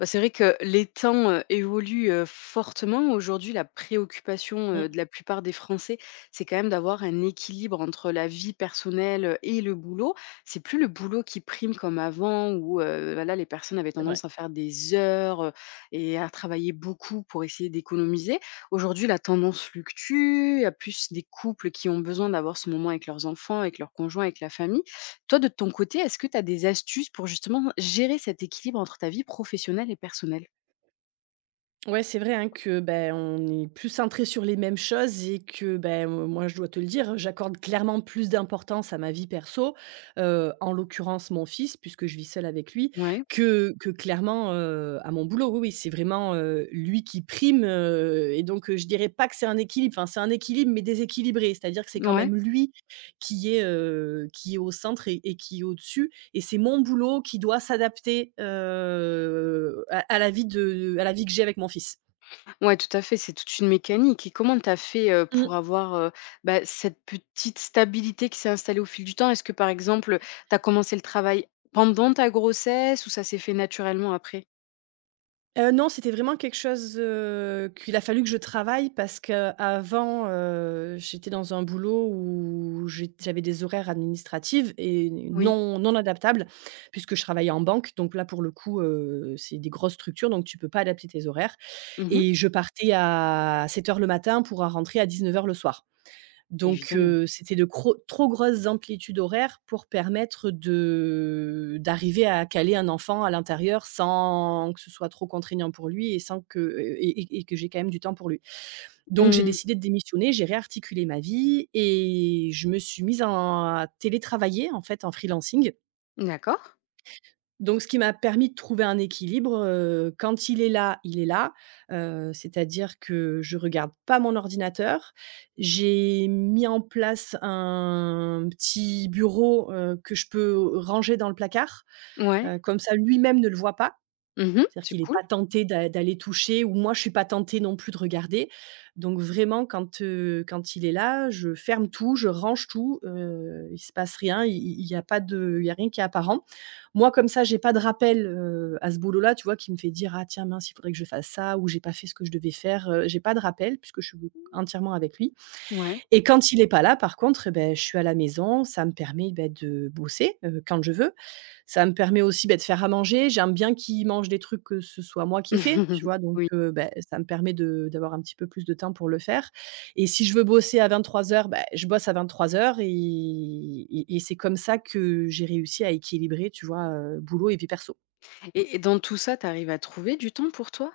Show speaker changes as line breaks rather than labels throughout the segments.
Bah, c'est vrai que les temps, évoluent, fortement. Aujourd'hui, la préoccupation,
Mmh,
de la plupart des Français, c'est quand même d'avoir un équilibre entre la vie personnelle, et le boulot. C'est plus le boulot qui prime comme avant où, voilà, les personnes avaient
c'est vrai.
tendance à faire des heures, et à travailler beaucoup pour essayer d'économiser. Aujourd'hui, la tendance fluctue, il y a plus des couples qui ont besoin d'avoir ce moment avec leurs enfants, avec leurs conjoints, avec la famille. Toi, de ton côté, est-ce que tu as des astuces pour justement gérer cet équilibre entre ta vie professionnelle et personnelle?
Ouais, c'est vrai, hein, que, ben, on est plus centré sur les mêmes choses et que, ben, moi, je dois te le dire, j'accorde clairement plus d'importance à ma vie perso, en l'occurrence mon fils, puisque je vis seule avec lui,
Ouais,
que clairement, à mon boulot. Oui, oui, c'est vraiment, lui qui prime, et donc, je dirais pas que c'est un équilibre, enfin, c'est un équilibre, mais déséquilibré. C'est-à-dire que c'est quand
ouais,
même lui qui est au centre et qui est au-dessus et c'est mon boulot qui doit s'adapter à la vie à la vie que j'ai avec mon fils.
ouais, tout à fait, c'est toute une mécanique. Et comment tu as fait,
Mmh.
pour avoir, bah, cette petite stabilité qui s'est installée au fil du temps? Est-ce que, par exemple, tu as commencé le travail pendant ta grossesse ou ça s'est fait naturellement après?
Non, c'était vraiment quelque chose, qu'il a fallu que je travaille parce qu'avant, j'étais dans un boulot où j'avais des horaires administratifs et
Oui.
non adaptables puisque je travaillais en banque. Donc là, pour le coup, c'est des grosses structures, donc tu peux pas adapter tes horaires
Mmh.
et je partais à 7 heures le matin pour, rentrer à 19 heures le soir. Donc
Évidemment.
c'était de cro trop grosses amplitudes horaires pour permettre de d'arriver à caler un enfant à l'intérieur sans que ce soit trop contraignant pour lui et sans que, et que j'ai quand même du temps pour lui. Donc j'ai
Mmh.
décidé de démissionner, j'ai réarticulé ma vie et je me suis mise en à télétravailler en fait, en freelancing.
D'accord.
Donc ce qui m'a permis de trouver un équilibre, quand il est là, c'est-à-dire que je regarde pas mon ordinateur. J'ai mis en place un petit bureau, que je peux ranger dans le placard,
Ouais.
comme ça lui-même ne le voit pas.
Mmh.
C'est-à-dire
C'est
qu'il est
cool.
pas tenté d'aller toucher ou moi je suis pas tentée non plus de regarder. Donc vraiment quand il est là, je ferme tout, je range tout, il se passe rien, il y a pas de il y a rien qui est apparent. Moi comme ça, j'ai pas de rappel, à ce boulot-là, tu vois, qui me fait dire: «Ah tiens mince, il faudrait que je fasse ça» ou «J'ai pas fait ce que je devais faire», j'ai pas de rappel puisque je suis entièrement avec lui.
Ouais.
Et quand il est pas là, par contre, eh beh, je suis à la maison, ça me permet, beh, de bosser, quand je veux. Ça me permet aussi, beh, de faire à manger. J'aime bien qu'il mange des trucs que ce soit moi qui ai fait, tu vois? Donc,
Oui.
beh, ça me permet de d'avoir un petit peu plus de temps pour le faire. Et si je veux bosser à 23h, bah, je bosse à 23h et c'est comme ça que j'ai réussi à équilibrer, tu vois, boulot et vie perso.
Et dans tout ça, tu arrives à trouver du temps pour toi?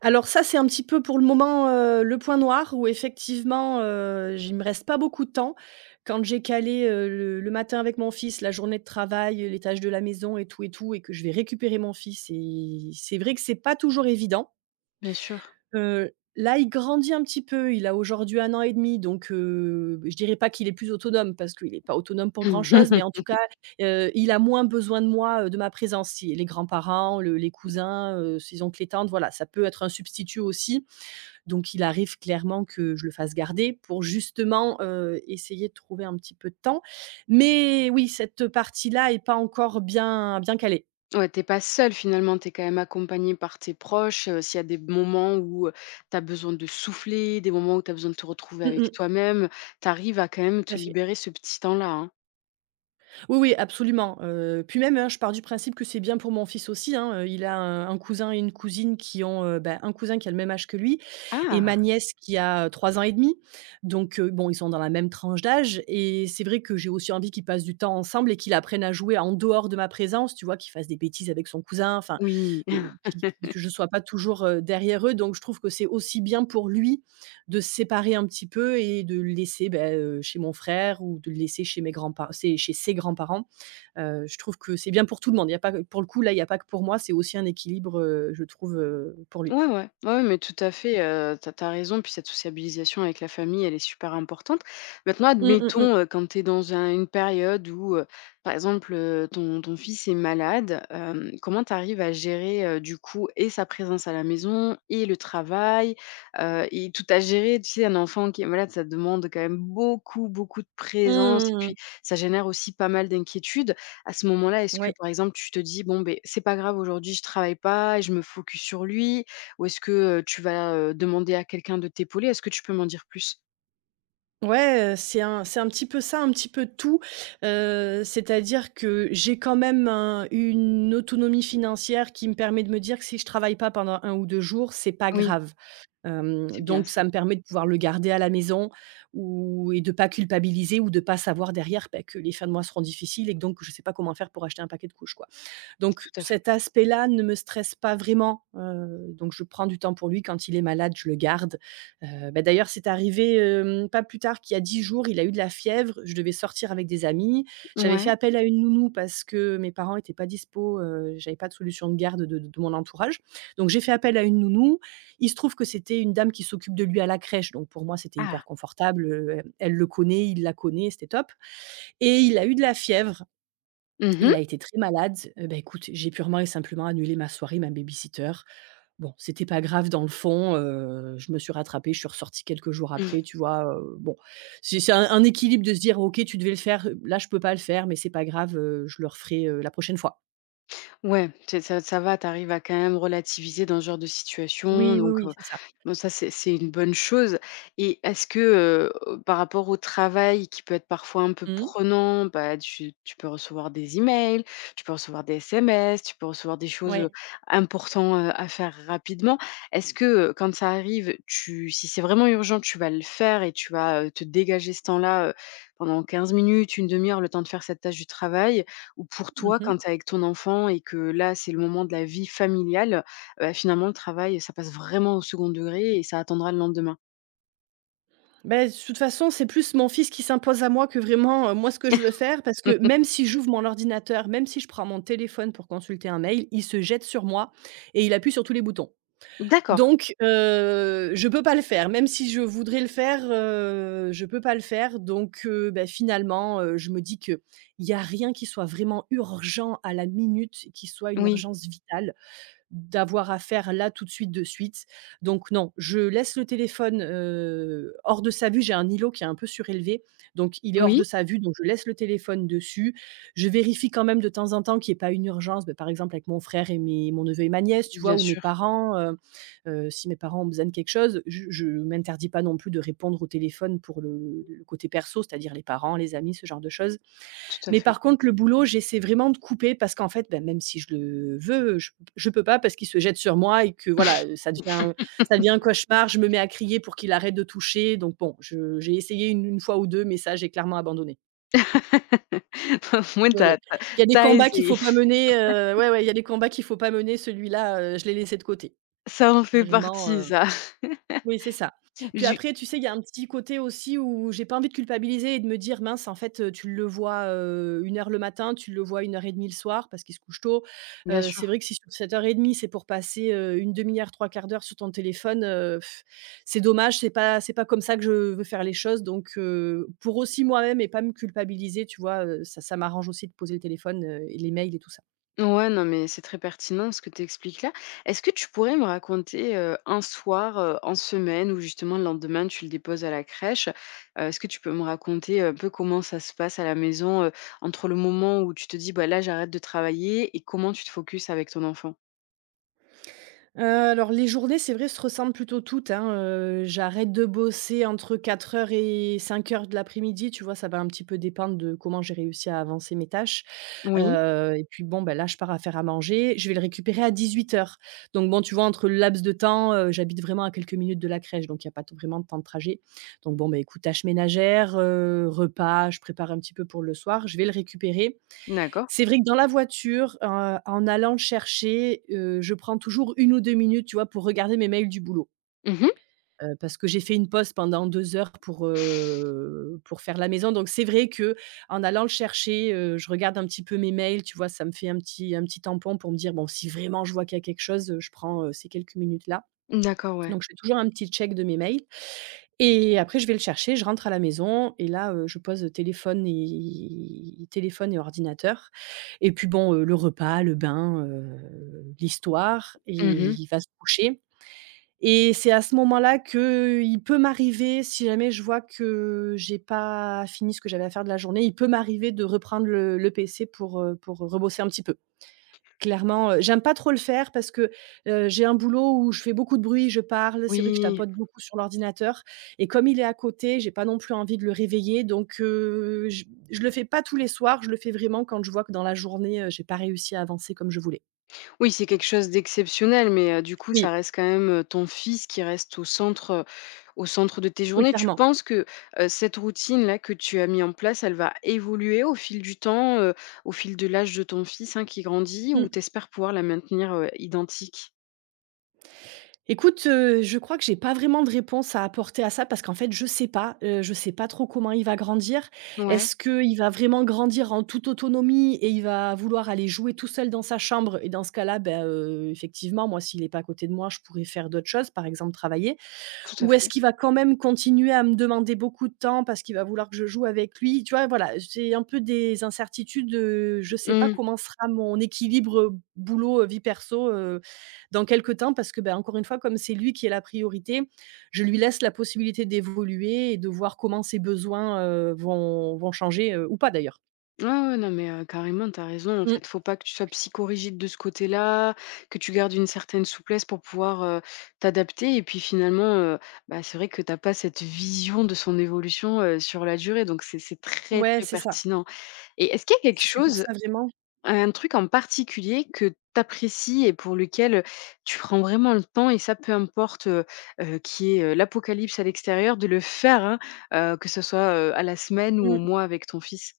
Alors ça, c'est un petit peu pour le moment, le point noir où effectivement, j il me reste pas beaucoup de temps. Quand j'ai calé, le matin avec mon fils, la journée de travail, les tâches de la maison et tout et tout et que je vais récupérer mon fils et c'est vrai que c'est pas toujours évident.
Bien sûr.
Heu, Là, il grandit un petit peu, il a aujourd'hui 1 an et demi, donc je dirais pas qu'il est plus autonome parce qu'il est pas autonome pour grand chose, mais en tout cas, il a moins besoin de moi, de ma présence. Si les grands-parents, le les cousins, ses oncles et tantes, voilà, ça peut être un substitut aussi. Donc il arrive clairement que je le fasse garder pour justement, essayer de trouver un petit peu de temps. Mais oui, cette partie-là est pas encore bien bien calée.
Ouais, tu pas seul finalement, t'es quand même accompagné par tes proches. S'il y a des moments où, tu as besoin de souffler, des moments où tu as besoin de te retrouver
Mmh mh,
avec toi-même, tu arrives à quand même
tout à
te
fait.
libérer ce petit temps-là, hein?
Oui, oui, absolument. Puis même, hein, je pars du principe que c'est bien pour mon fils aussi, hein, il a un cousin et une cousine qui ont, bah, un cousin qui a le même âge que lui et
Ah!
ma nièce qui a, 3 ans et demi. Donc, bon, ils sont dans la même tranche d'âge et c'est vrai que j'ai aussi envie qu'ils passent du temps ensemble et qu'ils apprennent à jouer en dehors de ma présence, tu vois? Qu'ils fassent des bêtises avec son cousin, enfin,
Oui.
que que je ne sois pas toujours, derrière eux. Donc je trouve que c'est aussi bien pour lui de se séparer un petit peu et de le laisser, bah, chez mon frère ou de le laisser chez ses grands-parents. Je trouve que c'est bien pour tout le monde. Il y a pas que pour le coup, là, il y a pas que pour moi, c'est aussi un équilibre, je trouve, pour lui.
Ouais, ouais. Ouais, ouais, mais tout à fait, tu as raison, puis cette sociabilisation avec la famille, elle est super importante. Maintenant,
Mmh, mmh mh.
admettons, quand t'es dans un une période où, par exemple, ton fils est malade, comment t'arrives à gérer, du coup et sa présence à la maison et le travail, et tout à gérer? Tu sais, un enfant qui est malade, ça demande quand même beaucoup, beaucoup de
Mmh,
présence et
mmh mh.
puis ça génère aussi pas mal d'inquiétudes. À ce moment-là, est-ce que,
Ouais.
par exemple, tu te dis: «Bon, ben c'est pas grave aujourd'hui, je travaille pas et je me focus sur lui» ou est-ce que, tu vas, demander à quelqu'un de t'épauler? Est-ce que tu peux m'en dire plus?
Ouais, c'est un petit peu ça, un petit peu tout, c'est-à-dire que j'ai quand même un une autonomie financière qui me permet de me dire que si je travaille pas pendant 1 ou 2 jours, c'est pas
Oui,
grave. Hem,
c'est bien
donc ça
ça,
me permet de pouvoir le garder à la maison ou et de pas culpabiliser ou de pas savoir derrière, bah, que les fins de mois seront difficiles et que donc je sais pas comment faire pour acheter un paquet de couches, quoi. Donc
tout à fait.
cet aspect-là ne me stresse pas vraiment, donc je prends du temps pour lui. Quand il est malade, je le garde. Bah, d'ailleurs, c'est arrivé, hem, pas plus tard qu'il y a 10 jours, il a eu de la fièvre, je devais sortir avec des amis. J'avais
Ouais.
fait appel à une nounou parce que mes parents n'étaient pas dispo, j'avais pas de solution de garde de mon entourage. Donc j'ai fait appel à une nounou. Il se trouve que c'était une dame qui s'occupe de lui à la crèche, donc pour moi, c'était hyper
Ah!
confortable, elle le connaît, il la connaît, c'était top et il a eu de la fièvre. Il
Mmh.
a été très malade, bah, écoute, j'ai purement et simplement annulé ma soirée, ma baby-sitter. Bon, c'était pas grave dans le fond, je me suis rattrapée, je suis ressortie quelques jours après, tu vois? Bon, c'est un équilibre de se dire: «OK, tu devais le faire, là, je peux pas le faire, mais c'est pas grave, je le referai, la prochaine fois».
Ouais, tu ça va, tu arrives à quand même relativiser dans ce genre de situation,
Oui, oui,
donc
oui, c'est ça.
bon ça c'est une bonne chose et est-ce que, par rapport au travail qui peut être parfois un peu
Mmh,
prenant, bah, tu peux recevoir des emails, tu peux recevoir des SMS, tu peux recevoir des choses,
ouais.
important, à faire rapidement. Est-ce que, quand ça arrive, tu si c'est vraiment urgent, tu vas le faire et tu vas, te dégager ce temps-là, pendant 15 minutes, une demi heure, le temps de faire cette tâche du travail? Ou pour
Mmh
toi,
mh.
quand tu es avec ton enfant et que là, c'est le moment de la vie familiale, bah, finalement, le travail, ça passe vraiment au second degré et ça attendra le lendemain?
De toute façon, c'est plus mon fils qui s'impose à moi que vraiment, moi, ce que je veux faire, parce que même si j'ouvre mon ordinateur, même si je prends mon téléphone pour consulter un mail, il se jette sur moi et il appuie sur tous les boutons.
D'accord.
Donc je peux pas le faire. Même si je voudrais le faire, je peux pas le faire. Donc bah, finalement, je me dis que il y a rien qui soit vraiment urgent à la minute, qui soit une
Oui,
urgence vitale d'avoir à faire là tout de suite, de suite. Donc non, je laisse le téléphone, hors de sa vue. J'ai un îlot qui est un peu surélevé, donc il est hors
oui,
de sa vue, donc je laisse le téléphone dessus. Je vérifie quand même de temps en temps qu'il y ait pas une urgence, bah, par exemple avec mon frère et mes mon neveu et ma nièce, tu vois?
bien
Ou mes
sûr,
parents, si mes parents ont besoin de quelque chose, je m'interdis pas non plus de répondre au téléphone pour le côté perso, c'est-à-dire les parents, les amis, ce genre de choses.
tout à
Mais
fait.
par contre, le boulot, j'essaie vraiment de couper parce qu'en fait, bah, même si je le veux, je peux pas parce qu'il se jette sur moi et que voilà, ça devient ça devient un cauchemar. Je me mets à crier pour qu'il arrête de toucher, donc bon, je j'ai essayé une fois ou 2, mais ça, j'ai clairement abandonné.
Au moins
Ouais, ouais. Il y a des
tu
combats qu'il
essayé.
faut pas mener, ouais, ouais, il y a des combats qu'il faut pas mener, celui-là, je l'ai laissé de côté.
Ça en fait
Vraiment,
partie
heu
ça.
Oui, c'est ça. Puis
Du
après, tu sais, il y a un petit côté aussi où j'ai pas envie de culpabiliser et de me dire: «Mince, en fait, tu le vois, 1 heure le matin, tu le vois 1 heure et demie le soir», parce qu'il se couche tôt.
Bien
C'est vrai
sûr.
que si sur cette 1 heure et demie, c'est pour passer, une demi heure, trois quarts d'heure sur ton téléphone, c'est dommage, c'est pas comme ça que je veux faire les choses. Donc, pour aussi moi-même et pas me culpabiliser, tu vois, ça ça m'arrange aussi de poser le téléphone, et les mails et tout ça.
Ouais, non, mais c'est très pertinent ce que tu expliques là. Est-ce que tu pourrais me raconter un soir en semaine ou justement le lendemain tu le déposes à la crèche? Est-ce que tu peux me raconter un peu comment ça se passe à la maison entre le moment où tu te dis bah là j'arrête de travailler et comment tu te focuses avec ton enfant?
Alors les journées, c'est vrai, se ressemblent plutôt toutes, hein, j'arrête de bosser entre 4 heures et 5 heures de l'après-midi, tu vois? Ça va un petit peu dépendre de comment j'ai réussi à avancer mes tâches,
Oui,
et puis bon, bah, là, je pars à faire à manger, je vais le récupérer à 18 h. Donc bon, tu vois, entre le laps de temps, j'habite vraiment à quelques minutes de la crèche, donc il y a pas t vraiment de temps de trajet. Donc bon, bah, écoute, tâches ménagères, repas, je prépare un petit peu pour le soir, je vais le récupérer.
d'accord.
C'est vrai que dans la voiture, en allant le chercher, je prends toujours 1 ou 2 minutes, tu vois, pour regarder mes mails du boulot.
Mhm.
Parce que j'ai fait une pause pendant 2 heures pour faire la maison. Donc c'est vrai que en allant le chercher, je regarde un petit peu mes mails, tu vois? Ça me fait un petit tampon pour me dire: «Bon, si vraiment je vois qu'il y a quelque chose, je prends, ces quelques minutes-là».
D'accord, ouais.
Donc je fais toujours un petit check de mes mails. Et après je vais le chercher, je rentre à la maison et là, je pose téléphone et ordinateur, et puis bon, le repas, le bain, l'histoire, et
Mhm.
il va se coucher. Et c'est à ce moment-là qu'il peut m'arriver, si jamais je vois que j'ai pas fini ce que j'avais à faire de la journée, il peut m'arriver de reprendre le PC pour rebosser un petit peu. Clairement, j'aime pas trop le faire parce que, j'ai un boulot où je fais beaucoup de bruit, je parle, c'est vrai que je
Oui.
tapote beaucoup sur l'ordinateur, et comme il est à côté, j'ai pas non plus envie de le réveiller, donc je le fais pas tous les soirs, je le fais vraiment quand je vois que dans la journée, j'ai pas réussi à avancer comme je voulais.
Oui, c'est quelque chose d'exceptionnel, mais du coup,
Oui,
ça reste quand même, ton fils qui reste au centre de tes
oui,
journées. Tu
clairement.
penses que, cette routine-là que tu as mis en place, elle va évoluer au fil du temps, au fil de l'âge de ton fils, hein, qui grandit ou
Mmh.
t'espères pouvoir la maintenir, identique?
Écoute, je crois que j'ai pas vraiment de réponse à apporter à ça parce qu'en fait, je sais pas trop comment il va grandir.
Ouais,
Est-ce que il va vraiment grandir en toute autonomie et il va vouloir aller jouer tout seul dans sa chambre? Et dans ce cas-là, ben, effectivement, moi, s'il est pas à côté de moi, je pourrais faire d'autres choses, par exemple travailler.
tout à
Ou est-ce
fait.
qu'il va quand même continuer à me demander beaucoup de temps parce qu'il va vouloir que je joue avec lui? Tu vois? Voilà, j'ai un peu des incertitudes, je sais pas
Mmh.
comment sera mon équilibre, boulot, vie perso, dans quelque temps parce que, ben, encore une fois, comme c'est lui qui est la priorité, je lui laisse la possibilité d'évoluer et de voir comment ses besoins, vont changer, ou pas d'ailleurs.
Ouais, ouais, non, mais carrément, t'as raison. En
Mmh.
fait, faut pas que tu sois psychorigide de ce côté-là, que tu gardes une certaine souplesse pour pouvoir, t'adapter et puis finalement, bah, c'est vrai que t'as pas cette vision de son évolution, sur la durée donc c'est très,
Ouais,
très
c'est ça.
pertinent et est-ce qu'il y a quelque
C'est pour
chose,
ça vraiment.
un truc en particulier que t'apprécies et pour lequel, tu prends vraiment le temps et ça, peu importe, qu'il y ait, l'apocalypse à l'extérieur, de le faire, hein, que ce soit, à la semaine ou au
Mmh.
mois avec ton fils?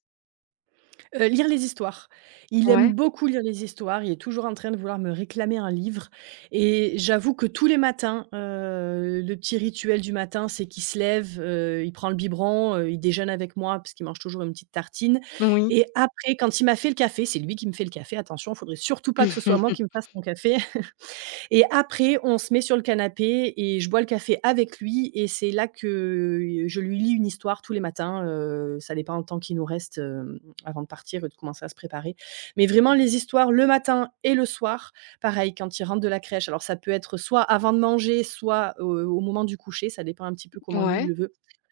Lire les histoires. Il aime
Ouais,
beaucoup lire les histoires, il est toujours en train de vouloir me réclamer un livre, et j'avoue que tous les matins, le petit rituel du matin, c'est qu'il se lève, il prend le biberon, il déjeune avec moi parce qu'il mange toujours une petite tartine,
oui.
et après quand il m'a fait le café, c'est lui qui me fait le café, attention, faudrait surtout pas que ce soit moi qui me fasse mon café, et après, on se met sur le canapé et je bois le café avec lui et c'est là que je lui lis une histoire tous les matins, ça dépend le temps qu'il nous reste, hem, avant de partir et de commencer à se préparer. Mais vraiment les histoires le matin et le soir, pareil quand il rentre de la crèche. Alors ça peut être soit avant de manger, soit, au moment du coucher, ça dépend un petit peu comment lui il
Ouais,
le veut.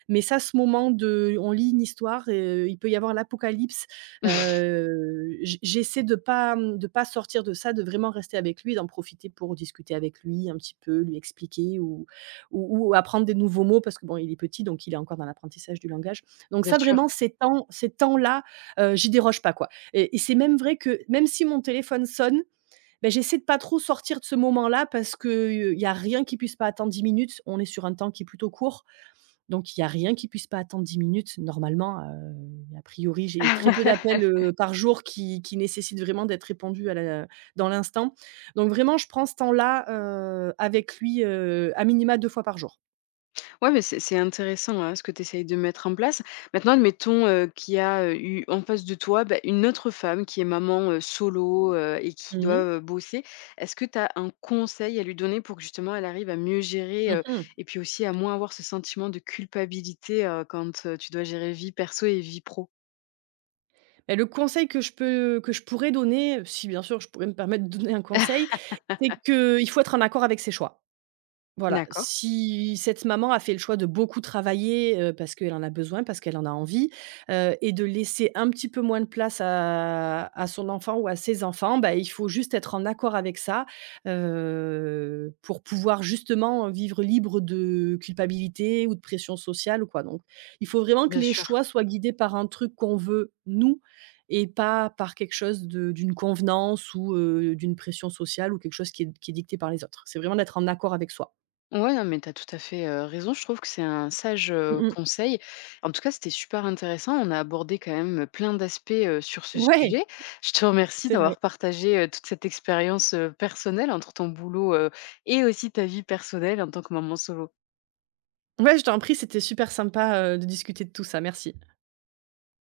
Mais ça, ce moment de on lit une histoire, il peut y avoir l'apocalypse. J'essaie de pas, mmh, de pas sortir de ça, de vraiment rester avec lui, d'en profiter pour discuter avec lui un petit peu, lui expliquer ou ou apprendre des nouveaux mots parce que bon, il est petit, donc il est encore dans l'apprentissage du langage. Donc
bien
ça
sûr.
vraiment ces temps-là, j'y déroge pas quoi, et c'est même vrai que même si mon téléphone sonne, ben j'essaie de pas trop sortir de ce moment-là parce que, il y a rien qui puisse pas attendre 10 minutes. On est sur un temps qui est plutôt court. Donc il y a rien qui puisse pas attendre 10 minutes normalement, a priori, j'ai très peu d'appels, par jour qui nécessitent vraiment d'être répondus à la dans l'instant. Donc vraiment, je prends ce temps-là, avec lui, à minima 2 fois par jour.
Ouais, mais c'est intéressant, hein, ce que tu essayes de mettre en place. Maintenant, admettons, qu'il y a, eu en face de toi, bah, une autre femme qui est maman, solo, et qui
Mmh
doit,
mh.
bosser. Est-ce que tu as un conseil à lui donner pour que justement elle arrive à mieux gérer,
Mmh.
et puis aussi à moins avoir ce sentiment de culpabilité, quand, tu dois gérer vie perso et vie pro?
Bah, le conseil que je pourrais donner, si bien sûr je pourrais me permettre de donner un conseil, c'est qu'il faut être en accord avec ses choix. Voilà,
D'accord,
si cette maman a fait le choix de beaucoup travailler, parce qu'elle en a besoin, parce qu'elle en a envie, et de laisser un petit peu moins de place à son enfant ou à ses enfants, bah, il faut juste être en accord avec ça, pour pouvoir justement vivre libre de culpabilité ou de pression sociale ou quoi. Donc il faut vraiment que
bien
les
sûr.
choix soient guidés par un truc qu'on veut nous et pas par quelque chose de d'une convenance ou, d'une pression sociale ou quelque chose qui est dicté par les autres. C'est vraiment d'être en accord avec soi.
Ouais, non, mais tu as tout à fait, raison. Je trouve que c'est un sage,
Mmh mh.
conseil. En tout cas, c'était super intéressant. On a abordé quand même, plein d'aspects, sur ce
Ouais,
sujet. Je te remercie
c'est vrai.
d'avoir partagé, toute cette expérience, personnelle entre ton boulot, et aussi ta vie personnelle en tant que maman solo.
Ouais, je t'en prie, c'était super sympa, de discuter de tout ça, merci.